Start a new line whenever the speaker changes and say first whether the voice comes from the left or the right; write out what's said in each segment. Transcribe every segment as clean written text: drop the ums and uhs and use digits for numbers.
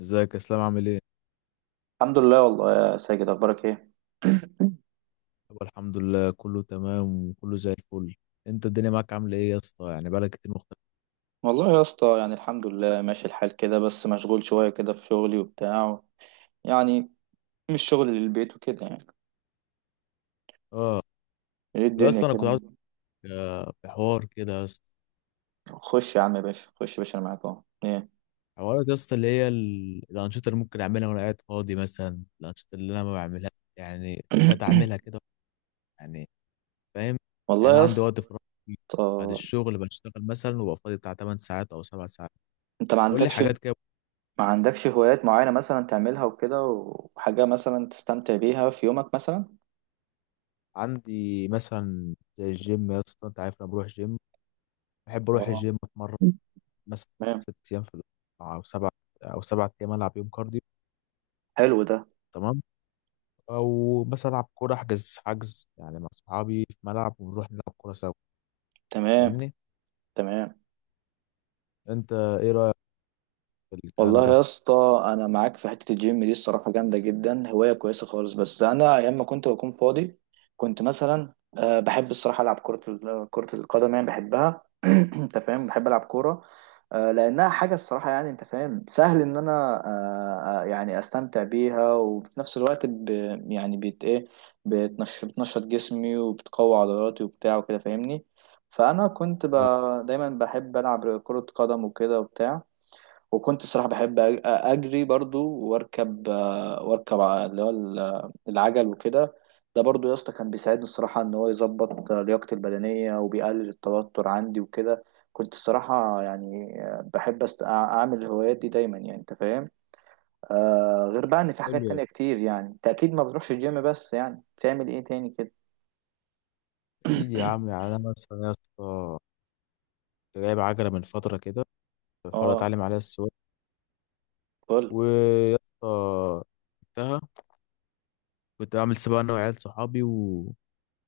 left: ازيك يا اسلام؟ عامل ايه؟
right: الحمد لله والله يا ساجد اخبارك ايه؟
left: يابا الحمد لله، كله تمام وكله زي الفل. انت الدنيا معاك عامله ايه يا اسطى؟ يعني بقالك كتير مختلف.
right: والله يا اسطى الحمد لله ماشي الحال كده، بس مشغول شويه كده في شغلي وبتاع يعني مش شغل للبيت وكده
left: اه
right: ايه الدنيا
left: بس انا
right: كده
left: كنت عاوز،
right: معاك؟
left: في حوار كده يا اسطى.
right: خش يا عم يا باشا، خش يا باشا انا معاك اهو ايه.
left: حوارات يا اسطى، اللي هي الانشطه اللي ممكن اعملها وانا قاعد فاضي، مثلا الانشطه اللي انا ما بعملهاش. يعني حاجات اعملها كده، يعني فاهم. يعني
right: والله
left: انا
right: يا
left: عندي وقت
right: اسطى،
left: فراغ كتير. بعد الشغل بشتغل مثلا وببقى فاضي بتاع 8 ساعات او 7 ساعات.
right: انت ما
left: قول لي
right: عندكش،
left: حاجات كده.
right: ما عندكش هوايات معينه مثلا تعملها وكده، وحاجه مثلا تستمتع بيها في يومك مثلا؟
left: عندي مثلا زي الجيم يا اسطى، انت عارف انا بروح جيم، بحب اروح
right: اه.
left: الجيم اتمرن. مثلا
right: تمام.
left: 6 ايام في الاسبوع او سبع، او 7 ايام، العب يوم كارديو.
right: حلو ده.
left: تمام. او بس العب كوره، احجز حجز يعني مع صحابي في ملعب ونروح نلعب كوره سوا.
right: تمام.
left: فاهمني؟
right: تمام.
left: انت ايه رايك في الكلام
right: والله
left: ده؟
right: يا اسطى انا معاك في حته الجيم دي، الصراحه جامده جدا، هوايه كويسه خالص، بس انا ايام ما كنت بكون فاضي كنت مثلا أه بحب الصراحه العب كره القدم، بحبها. انت فاهم، بحب العب كوره، أه، لانها حاجه الصراحه يعني انت فاهم سهل ان انا أه آه، يعني استمتع بيها، وفي نفس الوقت ب يعني بت ايه بتنش- بتنشط جسمي، وبتقوي عضلاتي وبتاع وكده فاهمني. فانا كنت ب
left: اه،
right: دايما بحب العب كره قدم وكده وبتاع. وكنت الصراحة بحب أجري برضو، وأركب العجل وكده. ده برضو يا اسطى كان بيساعدني الصراحة إن هو يظبط لياقتي البدنية، وبيقلل التوتر عندي وكده. كنت الصراحة يعني بحب أعمل الهوايات دي دايما، يعني أنت فاهم. آه، غير بقى إن في حاجات
left: حلو.
right: تانية كتير، يعني أنت أكيد ما بتروحش الجيم، بس يعني بتعمل إيه تاني كده؟
left: اكيد يا عم. يعني انا مثلا يا اسطى كنت جايب عجله من فتره كده، كنت بحاول
right: اه.
left: اتعلم عليها السواقه.
right: فل
left: ويا اسطى جبتها. كنت بعمل سباق انا وعيال صحابي.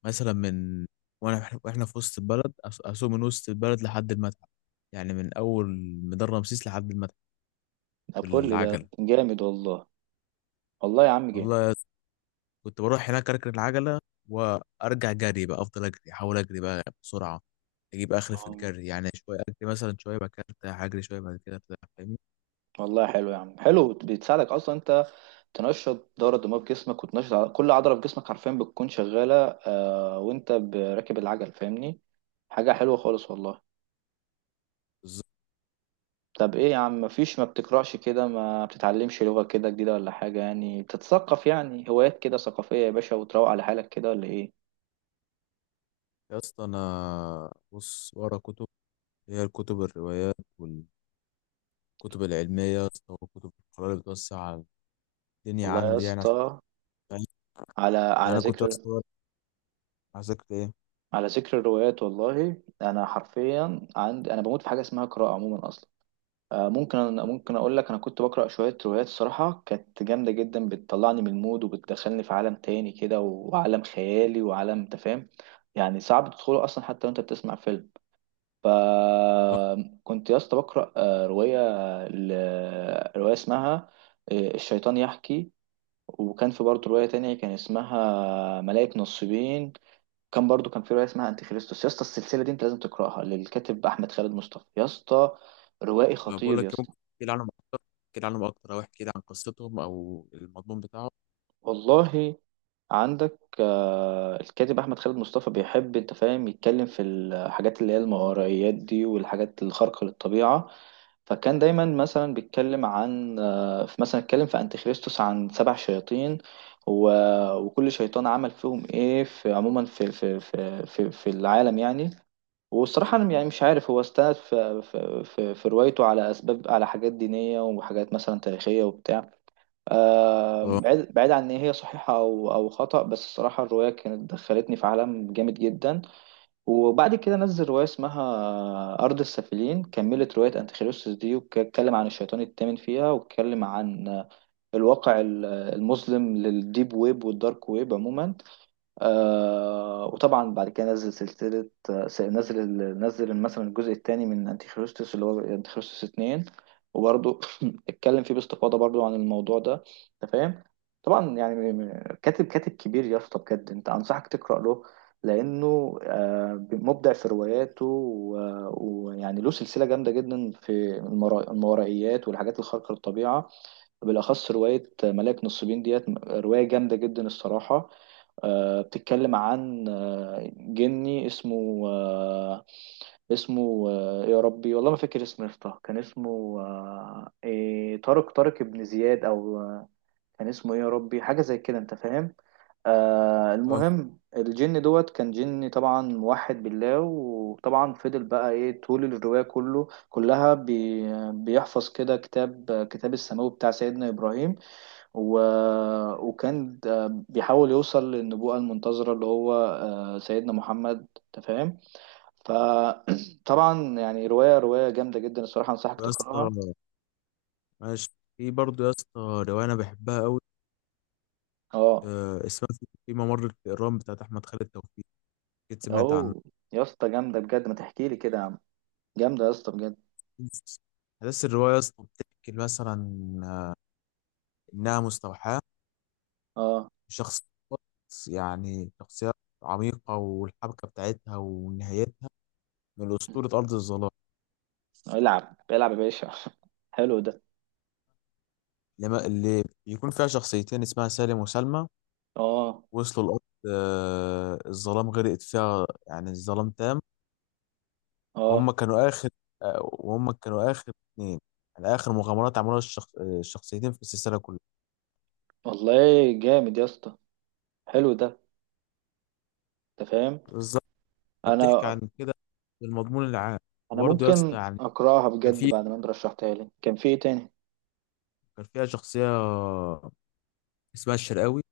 left: مثلا واحنا في وسط البلد، اسوق من وسط البلد لحد المتحف، يعني من اول ميدان رمسيس لحد المتحف
right: ده. فل ده.
left: بالعجله.
right: جامد والله. والله يا عم جامد.
left: والله يا- كنت بروح هناك اركن العجله وارجع جري بقى، افضل اجري، احاول اجري بقى بسرعه، اجيب اخر في
right: اه.
left: الجري. يعني شويه اجري مثلا، شويه بعد كده ارتاح، اجري شويه بعد كده ارتاح. فاهمني؟
right: والله حلو يا عم، حلو، بتساعدك اصلا، انت تنشط الدورة الدموية في جسمك، وتنشط كل عضلة في جسمك حرفيا بتكون شغالة، آه، وانت راكب العجل فاهمني. حاجة حلوة خالص والله.
left: بالظبط.
right: طب ايه يا عم، مفيش ما بتقرأش كده، ما بتتعلمش لغة كده جديدة ولا حاجة، يعني تتثقف، يعني هوايات كده ثقافية يا باشا، وتروق على حالك كده، ولا ايه؟
left: يا اسطى انا بص ورا كتب، هي الكتب، الروايات والكتب العلميه يا اسطى، والكتب القراءه اللي بتوسع الدنيا
right: والله يا
left: عندي، يعني عشان
right: اسطى،
left: فاهم؟
right: على
left: يعني
right: على
left: انا كنت يا
right: ذكر
left: اسطى عايزك ايه.
right: على ذكر الروايات، والله انا حرفيا عندي، انا بموت في حاجة اسمها قراءة عموما اصلا. ممكن ممكن أقول لك، أنا كنت بقرأ شوية روايات الصراحة، كانت جامدة جدا، بتطلعني من المود، وبتدخلني في عالم تاني كده، وعالم خيالي، وعالم أنت فاهم، يعني صعب تدخله أصلا حتى وأنت بتسمع فيلم.
left: آه،
right: فكنت يا اسطى بقرأ رواية، رواية اسمها الشيطان يحكي. وكان في برضه رواية تانية كان اسمها ملائكة نصيبين. كان برضه كان في رواية اسمها أنتي خريستوس، يا اسطى السلسلة دي أنت لازم تقرأها، للكاتب أحمد خالد مصطفى، يا اسطى روائي
left: بقول
right: خطير يا
left: لك
right: اسطى.
left: ممكن تحكي لي عنهم اكتر، او احكي لي عن قصتهم او المضمون بتاعهم.
right: والله، عندك الكاتب احمد خالد مصطفى بيحب انت فاهم يتكلم في الحاجات اللي هي الماورائيات دي، والحاجات الخارقة للطبيعة. فكان دايما مثلا بيتكلم عن مثلا اتكلم في انتيخريستوس عن 7 شياطين، وكل شيطان عمل فيهم ايه في عموما في العالم يعني. والصراحة أنا يعني مش عارف هو استند في روايته على أسباب، على حاجات دينية، وحاجات مثلا تاريخية وبتاع. آه،
left: اه
right: بعيد بعيد عن ان هي صحيحه او او خطا، بس الصراحه الروايه كانت دخلتني في عالم جامد جدا. وبعد كده نزل روايه اسمها ارض السافلين، كملت روايه انتيخريستوس دي، واتكلم عن الشيطان الثامن فيها، واتكلم عن الواقع المظلم للديب ويب والدارك ويب عموما. آه، وطبعا بعد كده نزل سلسلة نزل مثلا الجزء الثاني من انتيخريستوس، اللي هو انتيخريستوس 2، وبرضه اتكلم فيه باستفاضة برضه عن الموضوع ده، انت فاهم؟ طبعا يعني كاتب كبير يا اسطى بجد، انت انصحك تقرأ له، لانه مبدع في رواياته ويعني له سلسلة جامدة جدا في الماورائيات والحاجات الخارقة للطبيعة. بالاخص رواية ملاك نصيبين، ديت رواية جامدة جدا الصراحة. بتتكلم عن جني اسمه يا ربي والله ما فاكر اسمه، يا اسطى كان اسمه إيه، طارق، طارق ابن زياد، او آه، كان اسمه ايه يا ربي، حاجه زي كده انت فاهم. آه،
left: اه.
right: المهم الجن دوت كان جن طبعا موحد بالله، وطبعا فضل بقى ايه طول الرواية كله كلها بيحفظ كده كتاب السماوي بتاع سيدنا إبراهيم، و... وكان ده بيحاول يوصل للنبوءة المنتظرة، اللي هو سيدنا محمد، أنت فاهم. فطبعا يعني رواية جامدة جدا الصراحة، أنصحك
left: يا اسطى
right: تقرأها.
left: ماشي. في برضه يا اسطى روايه انا بحبها قوي،
right: اه.
left: آه، اسمها في ممر الفئران، بتاعت احمد خالد توفيق. اكيد سمعت عنها.
right: أهو يا اسطى جامدة بجد، ما تحكي لي كده يا عم، جامدة يا اسطى بجد.
left: احداث الروايه يا اسطى بتحكي مثلا انها مستوحاه.
right: اه.
left: شخص يعني شخصيات عميقه، والحبكه بتاعتها ونهايتها من اسطوره ارض الظلام.
right: العب، العب يا باشا. حلو ده.
left: اللي بيكون فيها شخصيتين اسمها سالم وسلمى،
right: اه.
left: وصلوا الأرض. آه، الظلام غرقت فيها، يعني الظلام تام.
right: اه.
left: وهم كانوا آخر وهم كانوا آخر اتنين. يعني آخر مغامرات عملوها الشخصيتين في السلسلة كلها.
right: والله جامد يا اسطى. حلو ده. انت فاهم.
left: بالظبط. بتحكي
right: انا
left: عن كده المضمون العام.
right: انا
left: وبرضه يا اسطى
right: ممكن
left: يعني
right: اقراها
left: كان
right: بجد
left: في
right: بعد ما انت رشحتها لي، كان في ايه تاني؟
left: كان فيها شخصية اسمها الشرقاوي،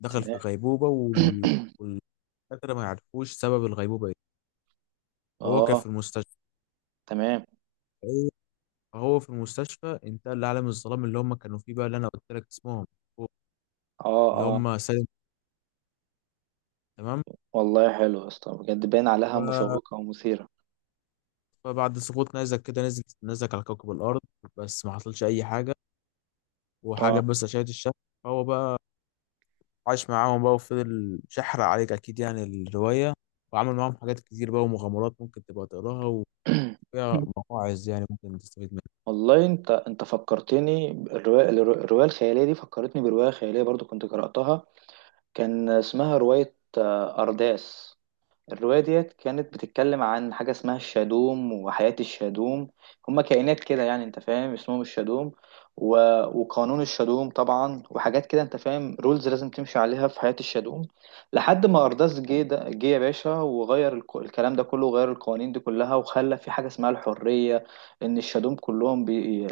left: دخل في
right: تمام.
left: غيبوبة والدكاترة ما يعرفوش سبب الغيبوبة ايه. وهو كان في
right: اه.
left: المستشفى.
right: تمام.
left: فهو في المستشفى انتقل لعالم الظلام اللي هم كانوا فيه بقى، اللي انا قلت لك اسمهم
right: اه.
left: اللي
right: اه.
left: هم سالم. تمام.
right: والله حلو يا اسطى بجد، باين عليها
left: ف-
right: مشوقة ومثيرة.
left: فبعد سقوط نيزك كده، نزل نيزك على كوكب الأرض، بس ما حصلش أي حاجة، وحاجة
right: اه.
left: بس أشعة الشمس. فهو بقى عاش معاهم بقى، وفضل شحر عليك أكيد يعني الرواية. وعمل معاهم حاجات كتير بقى، ومغامرات ممكن تبقى تقراها، وفيها مواعظ يعني ممكن تستفيد منها.
right: والله انت فكرتني الرواية الخيالية دي، فكرتني برواية خيالية برضو كنت قرأتها، كان اسمها رواية أرداس. الرواية ديت كانت بتتكلم عن حاجة اسمها الشادوم، وحياة الشادوم، هما كائنات كده يعني انت فاهم اسمهم الشادوم، و... وقانون الشادوم طبعا، وحاجات كده انت فاهم رولز لازم تمشي عليها في حياة الشادوم. لحد ما أرداس جه يا باشا وغير الكلام ده كله، وغير القوانين دي كلها، وخلى في حاجة اسمها الحرية. إن الشادوم كلهم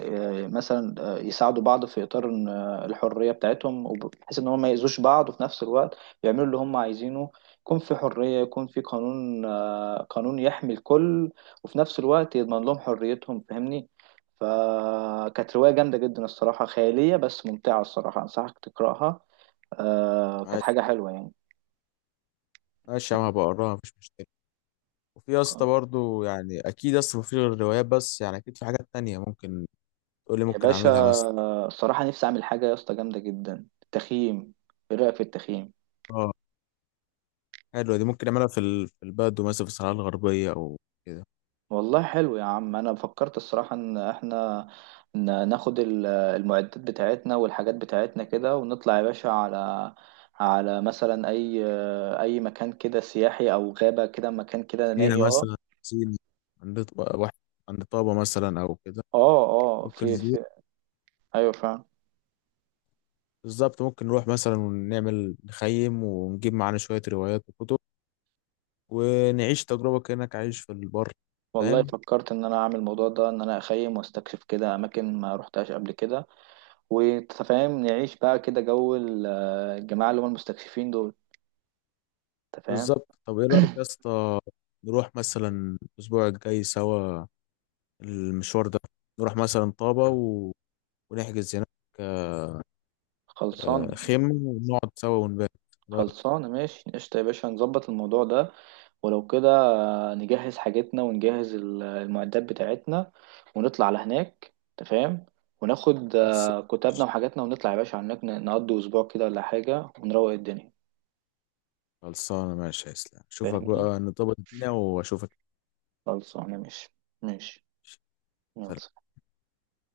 right: مثلا يساعدوا بعض، في إطار إن الحرية بتاعتهم، بحيث إن هم ما يأذوش بعض، وفي نفس الوقت يعملوا اللي هم عايزينه، يكون في حرية، يكون في قانون، قانون يحمي الكل، وفي نفس الوقت يضمن لهم حريتهم فاهمني. فكانت رواية جامدة جدا الصراحة، خيالية بس ممتعة الصراحة، أنصحك تقرأها. كانت
left: ماشي
right: حاجة حلوة يعني.
left: ماشي يا عم، هبقى أقراها، مفيش مشكلة. وفي يا
right: خ-
left: اسطى برضه، يعني أكيد يا اسطى مفيش غير الروايات بس، يعني أكيد في حاجات تانية ممكن تقول لي
right: يا
left: ممكن
right: باشا
left: أعملها مثلا.
right: الصراحة نفسي أعمل حاجة يا اسطى جامدة جدا، التخييم. إيه رأيك في التخييم؟
left: اه، حلوة دي. ممكن أعملها في في البدو مثلا، في الصحراء الغربية أو كده.
right: والله حلو يا عم، انا فكرت الصراحة ان احنا ناخد المعدات بتاعتنا والحاجات بتاعتنا كده، ونطلع يا باشا على، على مثلا اي مكان كده سياحي، او غابة، كده مكان كده
left: سينا
right: نائي. اه.
left: مثلا، سينا. عند واحد، عند طابة مثلا أو كده.
right: اه. اه.
left: ممكن
right: في
left: نروح-
right: في ايوه فعلا.
left: بالظبط، ممكن نروح مثلا ونعمل نخيم، ونجيب معانا شوية روايات وكتب، ونعيش تجربة كأنك عايش في البر.
right: والله
left: فاهم.
right: فكرت ان انا اعمل الموضوع ده، ان انا اخيم واستكشف كده اماكن ما روحتهاش قبل كده. وانت فاهم نعيش بقى كده جو الجماعة اللي هم المستكشفين دول، انت فاهم.
left: بالظبط. طب إيه رأيك يا اسطى، نروح مثلا الأسبوع الجاي سوا المشوار ده، نروح مثلا طابة ونحجز هناك آه،
right: خلصان.
left: خيمة، ونقعد سوا ونبات. إيه رأيك؟
right: خلصانة، ماشي قشطة يا باشا، نظبط الموضوع ده ولو كده. نجهز حاجتنا، ونجهز المعدات بتاعتنا، ونطلع على هناك تفهم. وناخد
left: خلص-
right: كتابنا وحاجاتنا، ونطلع يا باشا على هناك، نقضي أسبوع كده ولا حاجة، ونروق الدنيا
left: خلصانة ماشي يا اسلام، أشوفك
right: فاهمني.
left: بقى نظبط الدنيا وأشوفك.
right: خلصانة ماشي. ماشي. يلا.
left: سلام.